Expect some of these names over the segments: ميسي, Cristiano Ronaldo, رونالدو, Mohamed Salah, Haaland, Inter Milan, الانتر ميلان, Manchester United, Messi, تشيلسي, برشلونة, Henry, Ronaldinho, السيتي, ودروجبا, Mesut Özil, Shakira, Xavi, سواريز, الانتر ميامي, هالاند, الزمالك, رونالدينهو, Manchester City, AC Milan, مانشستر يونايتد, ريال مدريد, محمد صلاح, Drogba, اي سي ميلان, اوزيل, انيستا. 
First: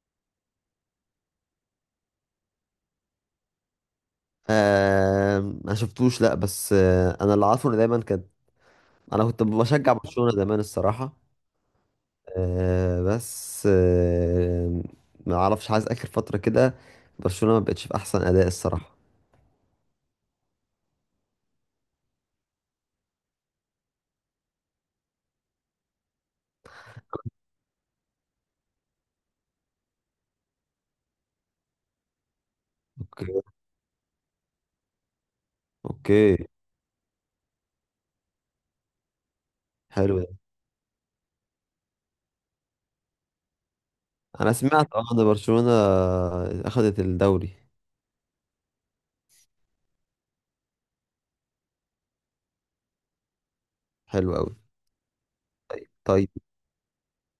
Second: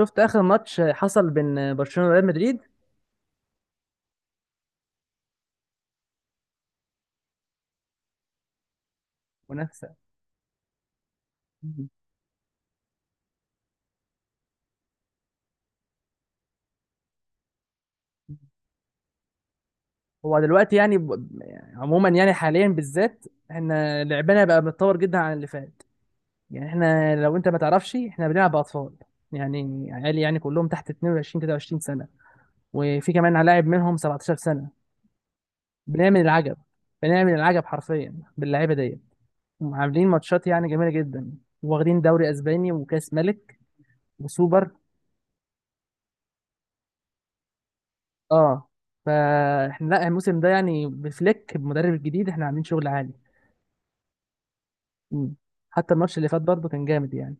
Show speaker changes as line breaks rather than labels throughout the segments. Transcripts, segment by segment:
شفت اخر ماتش حصل بين برشلونه وريال مدريد
آه ما شفتوش، لا. بس انا اللي عارفه ان دايما كانت. انا كنت بشجع
منافسه.
برشلونة زمان الصراحة. آه، بس ما اعرفش، عايز اخر فترة كده برشلونة ما بقتش في احسن اداء الصراحة.
هو دلوقتي يعني يعني عموما يعني حاليا بالذات، احنا لعبنا بقى متطور جدا عن اللي فات. يعني احنا لو انت ما تعرفش احنا بنلعب اطفال، يعني عيال يعني كلهم تحت 22 23 سنه، وفي كمان
اوكي،
لاعب منهم 17 سنه. بنعمل
اوكي.
العجب، بنعمل العجب حرفيا باللعيبه دي، عاملين
حلو ده.
ماتشات يعني جميله جدا، واخدين دوري اسباني وكاس ملك
انا
وسوبر.
سمعت ان برشلونة اخذت الدوري.
اه فاحنا لا الموسم ده يعني بفليك بمدرب الجديد احنا عاملين شغل عالي.
حلو قوي.
مم. حتى الماتش اللي
طيب.
فات برضه كان جامد يعني.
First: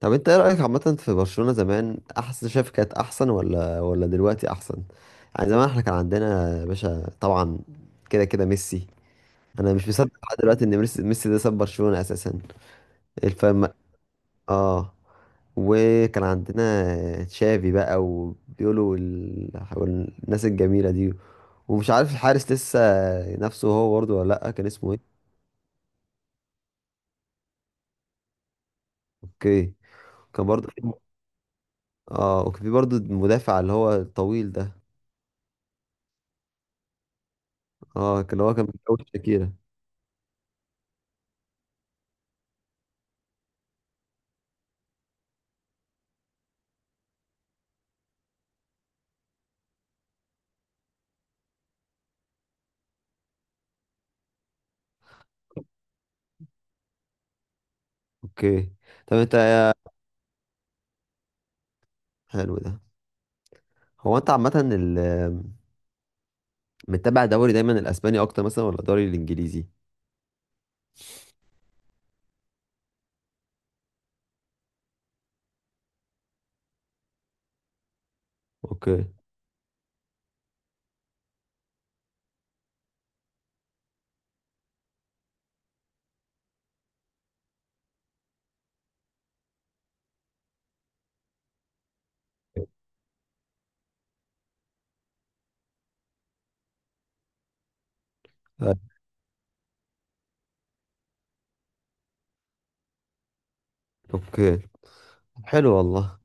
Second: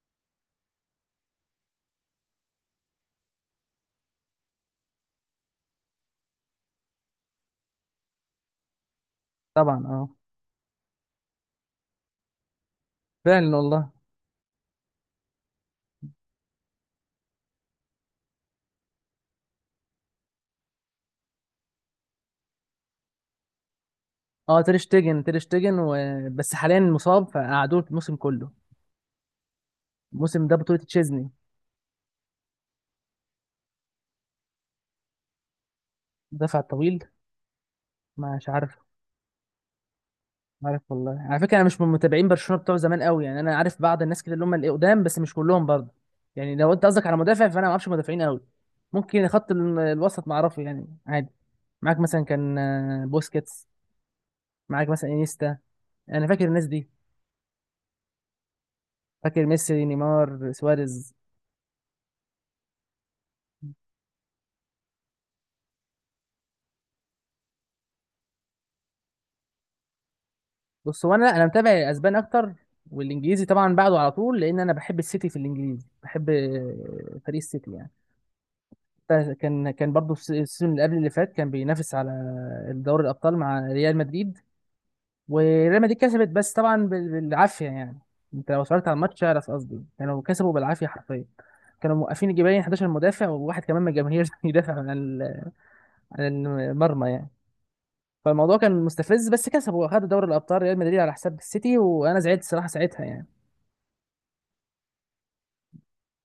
طب انت ايه رأيك عامة في برشلونة زمان؟ احسن، شايف كانت احسن ولا دلوقتي احسن؟ يعني زمان احنا كان عندنا يا باشا، طبعا، كده كده ميسي. انا
طبعا
مش
اه.
مصدق لحد دلوقتي ان ميسي ده ساب برشلونة اساسا.
فعلا
الفم.
والله.
اه. وكان عندنا تشافي بقى، وبيقولوا الناس الجميلة دي. ومش عارف الحارس، لسه نفسه هو برضه ولا لأ؟
اه
كان
تير
اسمه ايه؟
شتيجن، تير شتيجن بس حاليا مصاب فقعدوه الموسم كله.
اوكي.
الموسم
كان
ده
برضه
بطولة
في-
تشيزني.
اه، وكان في برضه المدافع اللي هو الطويل ده.
دفع طويل.
اللي
مش
هو كان
عارف.
بيتجوز شاكيرا.
عارف والله، على فكره انا مش من متابعين برشلونه بتوع زمان قوي، يعني انا عارف بعض الناس كده اللي هم القدام بس مش كلهم برضه. يعني لو انت قصدك على مدافع فانا ما اعرفش مدافعين قوي. ممكن خط الوسط ما اعرفه يعني عادي. معاك مثلا كان بوسكيتس. معاك مثلا انيستا. انا فاكر الناس دي.
اوكي. طب انت
فاكر
إيه؟
ميسي نيمار سواريز.
حلو ده. هو انت عامة متابع دوري دايما الاسباني اكتر مثلا، ولا الدوري الانجليزي؟
بص هو انا متابع الاسبان اكتر، والانجليزي طبعا بعده على طول لان انا بحب السيتي، في الانجليزي بحب فريق السيتي يعني.
اوكي.
حتى كان برضه في السيزون اللي قبل اللي فات كان بينافس على دوري الابطال مع ريال مدريد، وريال مدريد كسبت بس طبعا بالعافيه يعني. انت لو اتفرجت على الماتش اعرف قصدي، كانوا كسبوا بالعافيه حرفيا. كانوا موقفين جبالين 11 مدافع وواحد كمان من الجماهير يدافع عن عن المرمى يعني. فالموضوع كان
طيب،
مستفز بس كسبوا واخدوا دوري الابطال ريال مدريد على حساب السيتي، وانا زعلت الصراحه ساعتها يعني.
اوكي. حلو والله.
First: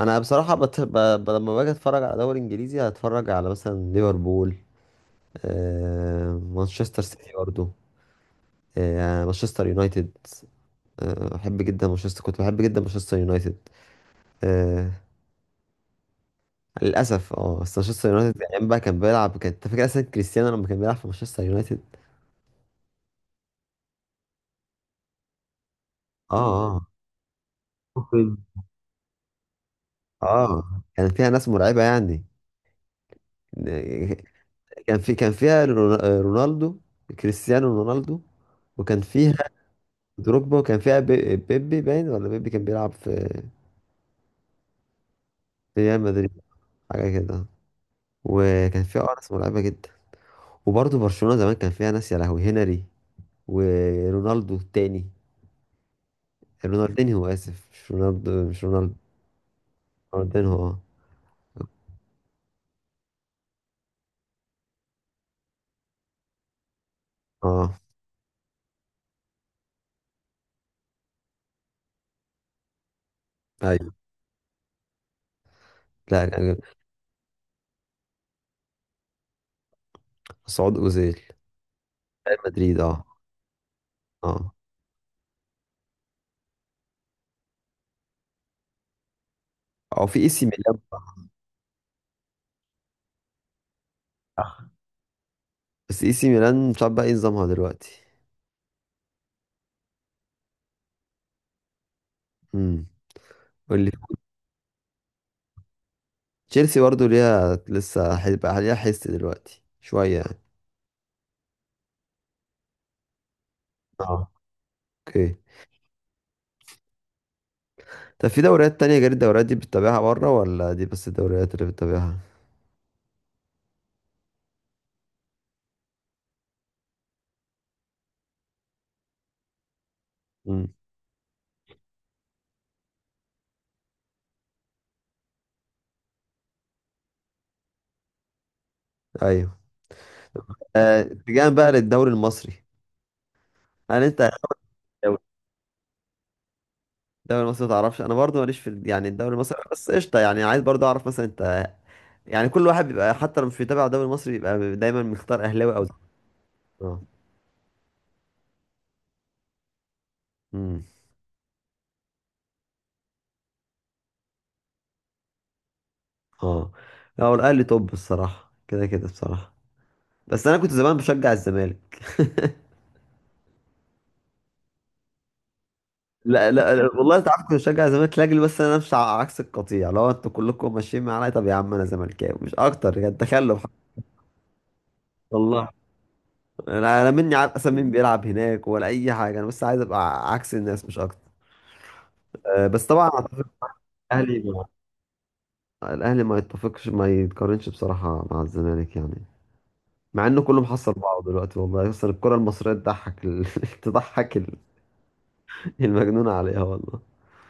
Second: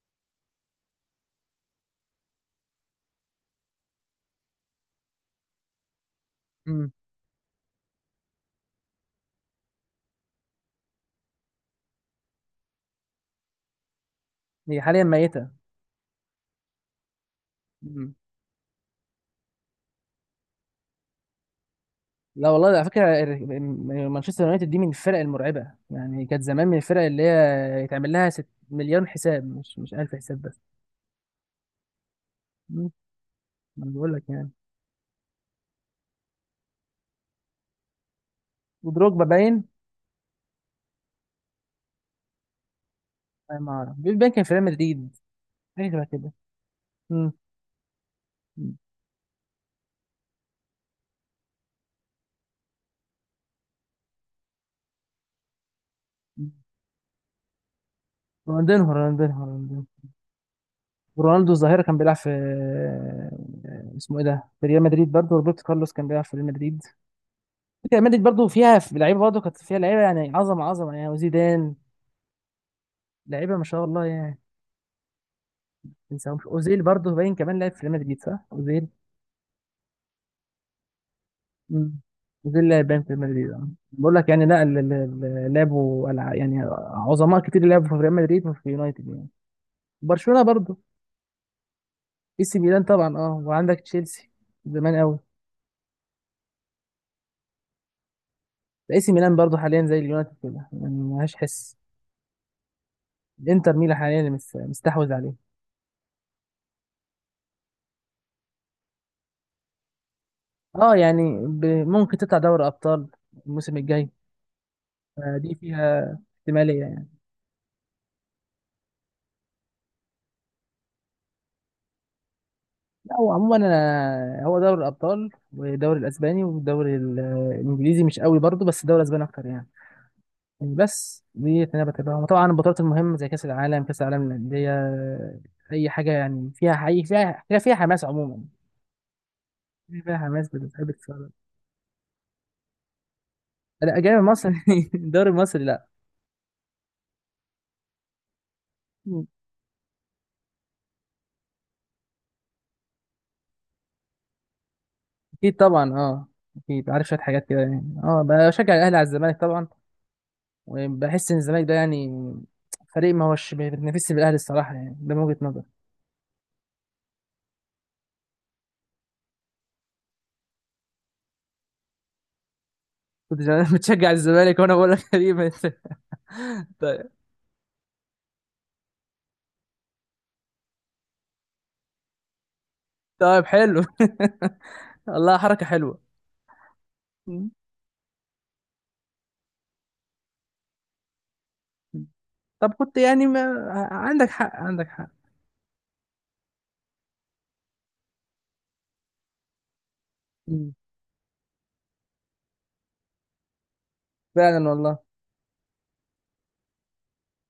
انا بصراحه لما باجي اتفرج على دوري انجليزي، هتفرج على مثلا ليفربول،
امم.
مانشستر سيتي برضه، مانشستر يونايتد. احب جدا مانشستر، كنت بحب جدا مانشستر يونايتد
هي
آه...
حاليا ميته.
للاسف. اه بس مانشستر يونايتد يعني ايام بقى كان بيلعب، كان انت فاكر اصلا كريستيانو لما كان بيلعب في مانشستر يونايتد؟
لا والله على فكره، مانشستر يونايتد دي من الفرق المرعبه يعني، كانت
اه،
زمان من
اه،
الفرق اللي هي يتعمل لها
ممكن.
ست مليون حساب، مش 1000 حساب بس.
اه، كان فيها ناس مرعبه يعني.
مم. ما انا بقول لك يعني.
كان فيها رونالدو، كريستيانو رونالدو. وكان
ودروجبا
فيها
باين.
دروجبا. كان فيها بيبي، باين ولا بيبي كان بيلعب في
أنا ما اعرف، بيل باين كان في ريال مدريد. حاجه
ريال
شبه
مدريد؟
كده.
حاجة
مم.
كده.
مم.
وكان فيها أرس مرعبة جدا. وبرضه برشلونة زمان كان فيها ناس، يا لهوي، هنري ورونالدو التاني. رونالدينيو، آسف، مش رونالدو مش
رونالدينهو
رونالدو.
رونالدينهو رونالدينهو.
رونالدينيو، اه.
رونالدو الظاهره كان بيلعب في اسمه ايه ده، في ريال مدريد برضه، روبرتو كارلوس كان بيلعب في ريال مدريد.
اه،
فكرة ريال مدريد برضه فيها، في لعيبه برضه كانت فيها لعيبه يعني عظمه عظمه يعني، وزيدان. لعيبه ما شاء
ايوه.
الله يعني.
لا، كان
تنساهمش
جامد.
اوزيل، برضه باين كمان لعب في ريال مدريد، صح اوزيل؟
مسعود أوزيل،
مم.
ريال
اوزيل
مدريد،
لعب باين
اه.
في ريال مدريد اه، بقول لك يعني،
اه،
لا لعبوا يعني عظماء كتير لعبوا في ريال مدريد وفي يونايتد يعني.
او في اي
برشلونة
سي
برضه.
ميلان بقى.
اي سي ميلان طبعا اه، وعندك تشيلسي
آه.
زمان قوي.
بس اي سي ميلان مش عارف بقى ايه نظامها دلوقتي.
اي سي ميلان برضه حاليا زي اليونايتد كده يعني ملهاش حس.
امم.
الانتر
واللي
ميلان حاليا اللي مستحوذ عليه.
تشيلسي برضه ليها لسه، هيبقى ليها حس دلوقتي شوية يعني.
اه يعني ممكن تطلع دوري ابطال الموسم الجاي.
اه، اوكي.
دي فيها احتمالية.
طب في دوريات تانية غير الدوريات دي بتتابعها بره، ولا دي بس الدوريات اللي بتتابعها؟
لا، هو عموما أنا، هو دوري الأبطال والدوري الأسباني، والدوري الإنجليزي مش قوي برضه، بس الدوري الأسباني أكتر يعني.
امم.
يعني بس دي اللي أنا بتابعها، طبعا البطولات المهمة زي كأس العالم، كأس العالم للأندية، أي حاجة يعني فيها حقيقي، فيها حماس عموما،
ايوه.
فيها حماس بتحب تتفرج.
اتجاها بقى للدوري المصري.
لا
هل انت
أجانب مصر.
الدوري،
الدوري المصري لا.
المصري ما تعرفش، انا برضو ماليش في يعني الدوري المصري، بس قشطه، يعني عايز برضو اعرف مثلا انت، يعني كل واحد بيبقى حتى لو مش بيتابع الدوري المصري بيبقى دايما مختار
أكيد
اهلاوي او
طبعا
زمالكاوي.
أه، أكيد
اه.
عارف شوية حاجات كده يعني، بشجع الأهلي على الزمالك طبعا.
امم.
وبحس إن الزمالك ده يعني فريق ما هوش بيتنافسش بالأهلي الصراحة، يعني ده من وجهة نظري.
اه. هو الاهلي توب الصراحه، كده كده بصراحه. بس انا كنت زمان بشجع الزمالك.
كنت زمان بتشجع الزمالك، وانا بقول لك غريبه انت.
لا، لا، لا،
طيب.
والله انت عارف كنت بشجع الزمالك لاجل بس انا امشي على عكس القطيع. لو انتوا كلكم ماشيين معايا، طب يا عم انا زملكاوي مش اكتر يعني،
طيب
تخلف.
حلو. والله حركه
والله
حلوه.
انا مني
مم.
عارف اصلا مين بيلعب هناك ولا اي حاجه، انا بس عايز ابقى عكس الناس مش اكتر. أه،
طب
بس
كنت
طبعا
يعني
أعتقد
ما... عندك حق،
الاهلي،
عندك حق.
ما يتفقش، ما يتقارنش بصراحه مع الزمالك يعني. مع انه كله
مم.
محصل بعضه دلوقتي والله. اصلا الكره المصريه تضحك تضحك
فعلا والله،
المجنون عليها والله.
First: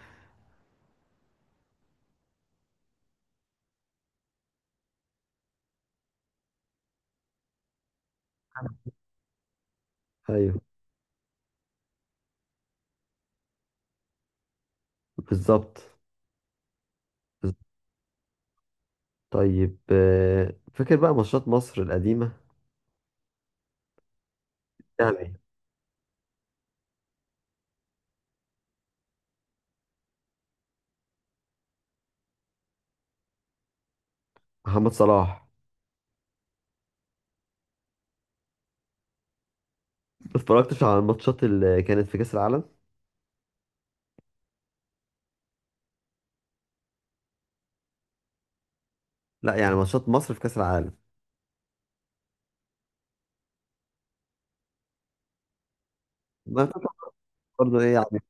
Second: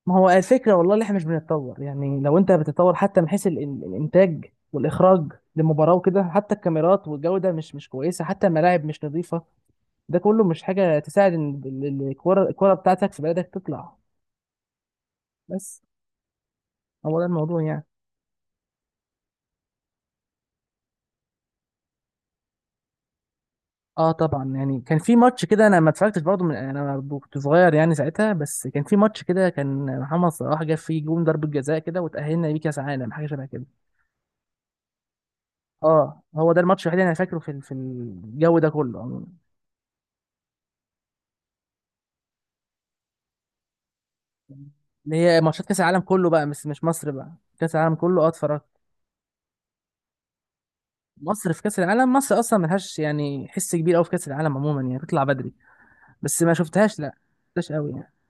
ما هو الفكره والله اللي احنا مش بنتطور، يعني لو انت بتتطور حتى من حيث الانتاج والاخراج للمباراه وكده، حتى الكاميرات والجوده مش كويسه، حتى الملاعب مش نظيفه. ده كله
ايوه،
مش حاجه تساعد ان الكره بتاعتك في بلدك تطلع. بس
بالظبط.
هو ده
بالظبط.
الموضوع يعني.
طيب، فاكر بقى ماتشات مصر القديمة؟
اه طبعا، يعني كان في
يعني
ماتش كده انا ما اتفرجتش برضه، من انا كنت صغير يعني ساعتها، بس كان في ماتش كده كان محمد صلاح جاب فيه جون ضربة جزاء كده وتأهلنا بيه كاس عالم، حاجه شبه كده.
محمد صلاح.
اه هو ده الماتش الوحيد اللي انا فاكره في في الجو ده كله عموما.
ما اتفرجتش على الماتشات اللي كانت في كأس العالم.
اللي هي ماتشات كاس العالم كله بقى، مش مصر بقى. كاس العالم كله اه اتفرجت.
لا، يعني ماتشات مصر في كأس العالم.
مصر في كاس العالم، مصر اصلا ملهاش يعني حس كبير قوي في كاس العالم عموما، يعني بتطلع بدري. بس ما
ما كنت
شفتهاش لا، ما شفتهاش
برضه
قوي
ايه
يعني.
يعني،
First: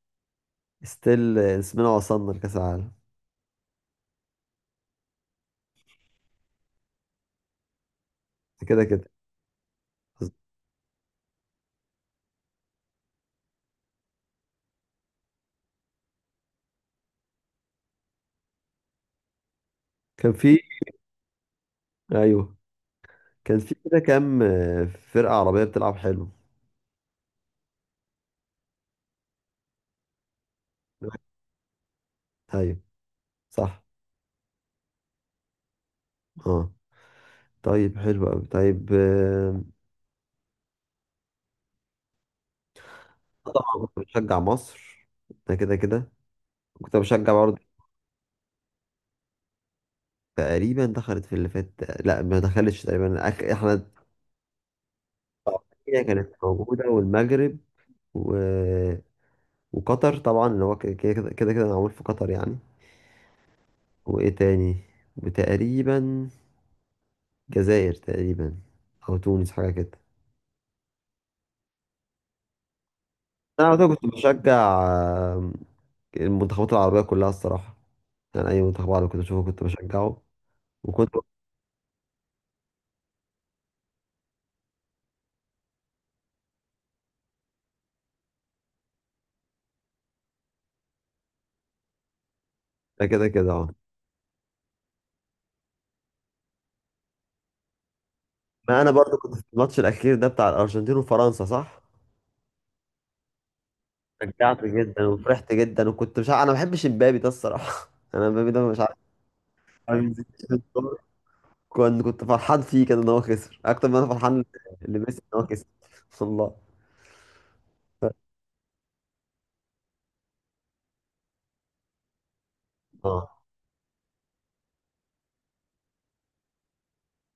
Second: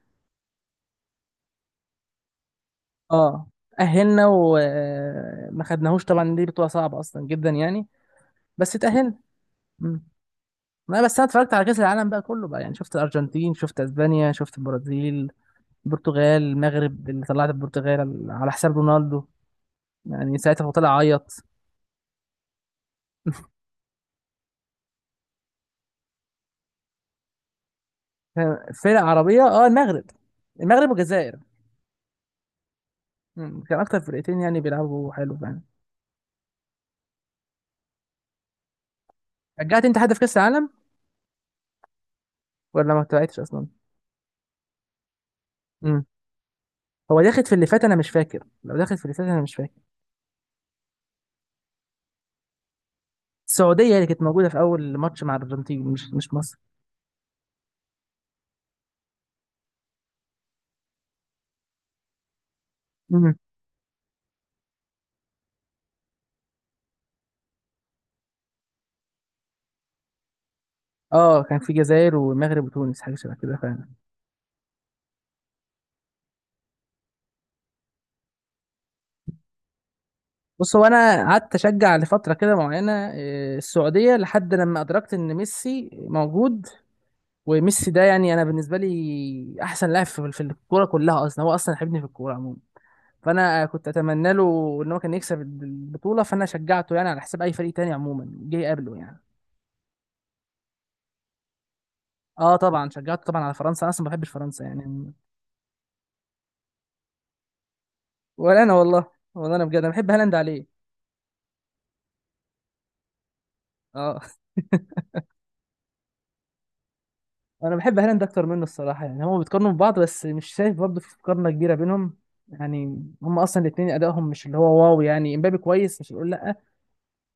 ستيل اسمنا وصلنا لكأس العالم.
اه أهلنا وما خدناهوش، طبعا دي بطولة صعبة أصلا جدا يعني، بس
كده كده.
اتأهلنا. مم. لا بس انا اتفرجت على كأس العالم بقى كله بقى، يعني شفت الارجنتين، شفت اسبانيا، شفت البرازيل، البرتغال، المغرب اللي طلعت، البرتغال على حساب رونالدو
كان
يعني،
في
ساعتها هو طلع عيط.
ايوه. كان في كده كام فرقة عربية بتلعب حلو.
فرق عربية اه، المغرب، المغرب والجزائر.
ايوه.
مم. كان
صح.
اكتر فرقتين يعني بيلعبوا حلو يعني.
اه. طيب، حلو قوي. طيب،
رجعت انت حد في كأس العالم ولا ما تبعتش اصلا؟
طبعا كنت بشجع مصر. ده كده
مم.
كده. كنت
هو
بشجع
داخل في
برضه.
اللي فات انا مش فاكر، لو داخل في اللي فات انا مش فاكر.
تقريبا دخلت في اللي فات. لا ما دخلتش، تقريبا احنا.
السعودية اللي كانت موجودة في اول ماتش مع الارجنتين،
هي
مش
كانت
مش مصر.
موجودة والمغرب و... وقطر طبعا، اللي هو كده كده كده كده معمول في قطر يعني.
مم.
وايه تاني؟ وتقريبا جزائر، تقريبا. او تونس، حاجه كده.
اه كان في جزائر والمغرب وتونس، حاجة شبه كده.
انا على طول كنت بشجع المنتخبات العربيه كلها الصراحه. يعني اي منتخب عربي كنت بشوفه كنت بشجعه.
بص هو
وكنت بشجع،
انا قعدت اشجع لفتره كده معينه السعوديه، لحد لما ادركت ان ميسي موجود. وميسي ده يعني انا بالنسبه لي احسن لاعب في الكوره كلها اصلا، هو اصلا حبني في الكوره عموما.
كده كده،
فانا
اه.
كنت اتمنى له ان هو كان يكسب البطوله، فانا شجعته يعني على حساب اي فريق تاني عموما جه
ما انا
قبله
برضو
يعني.
كنت في الماتش الاخير ده بتاع الارجنتين وفرنسا، صح؟
اه طبعا شجعته طبعا على فرنسا، انا اصلا ما بحبش فرنسا
شجعت جدا
يعني.
وفرحت جدا، وكنت مش عارف، انا ما بحبش امبابي ده الصراحه. انا امبابي
ولا
ده
انا
مش عارف.
والله، والله انا بجد انا بحب هالاند عليه.
كنت فرحان فيه كده ان هو خسر اكتر ما انا
اه.
فرحان لميسي ان هو كسب. والله.
انا بحب هالاند اكتر منه الصراحه يعني، هما بيتقارنوا ببعض بس مش شايف برضه في مقارنه كبيره بينهم يعني،
اه،
هما اصلا الاثنين ادائهم مش اللي هو واو يعني، امبابي كويس مش هنقول لا.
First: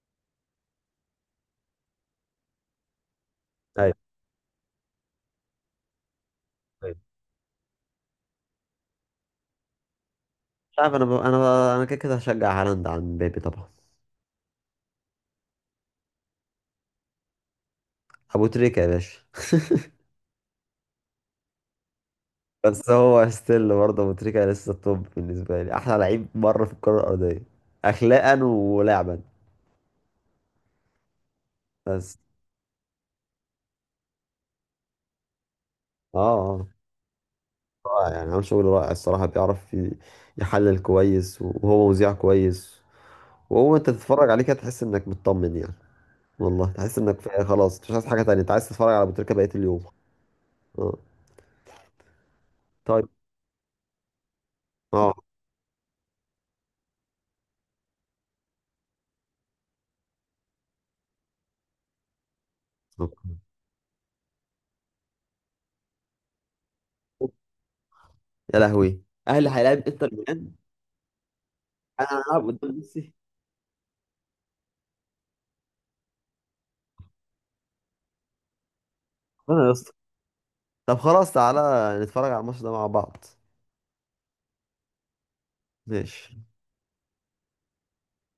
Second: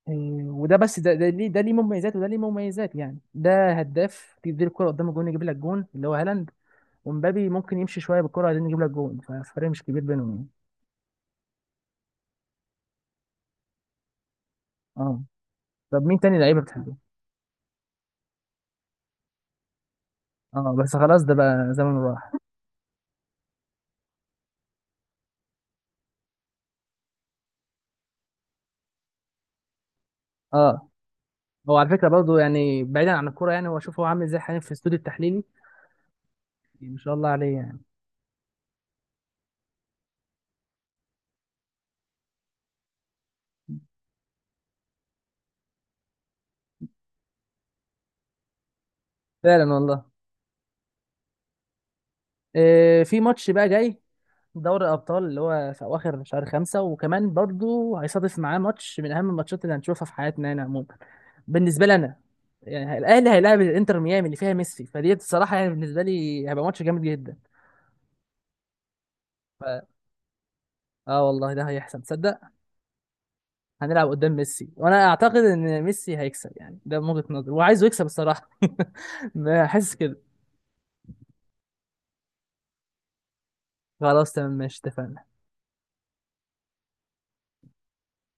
إيه، وده بس، ده ليه ده ليه مميزات وده ليه مميزات يعني، ده
ايوه،
هداف تديله الكره قدام الجون يجيب لك جون اللي هو هالاند،
ايوه.
ومبابي ممكن يمشي شويه بالكره عشان يجيب لك جون، فالفرق مش كبير بينهم يعني.
مش عارف، انا كده كده هشجع هالاند عن مبابي طبعا.
اه طب مين تاني لعيبه بتحبه؟
ابو تريكه يا باشا.
اه بس خلاص ده بقى زمن راح.
بس هو ستيل برضه ابو تريكه لسه التوب بالنسبه لي، احلى لعيب بره في الكره الارضيه، اخلاقا ولعبا.
اه هو على فكره
بس.
برضه يعني بعيدا عن الكوره، يعني هو شوف هو عامل ازاي حاليا في الاستوديو التحليلي،
اه، اه،
يعني ما شاء الله عليه يعني.
رائع يعني، عامل شغل رائع الصراحه. بيعرف يحلل كويس، وهو مذيع كويس. وهو انت تتفرج عليه كده تحس انك مطمن يعني. والله تحس انك في، خلاص مش عايز حاجه تانية، انت عايز تتفرج على ابو تريكه بقيه
فعلا
اليوم.
والله.
اه. طيب.
في ماتش بقى جاي، دوري
اه.
الابطال اللي هو في اواخر شهر خمسة، وكمان برضو هيصادف معاه ماتش من اهم الماتشات اللي هنشوفها في حياتنا هنا عموما، بالنسبه لي انا. يعني
بالظبط.
الاهلي هيلاعب الانتر ميامي اللي فيها ميسي، فدي الصراحه يعني بالنسبه لي هيبقى ماتش جامد جدا.
يا لهوي، اهلي هيلاعب
ف...
انتر ميلان.
اه والله ده هيحصل
انا
تصدق.
هلعب قدام ميسي.
هنلعب قدام ميسي وانا اعتقد ان ميسي هيكسب، يعني ده من وجهه نظري وعايزه يكسب الصراحه.
انا يا اسطى،
بحس كده.
طب خلاص، تعالى نتفرج على الماتش ده مع بعض.
خلاص تمام، ماشي اتفقنا.
ماشي.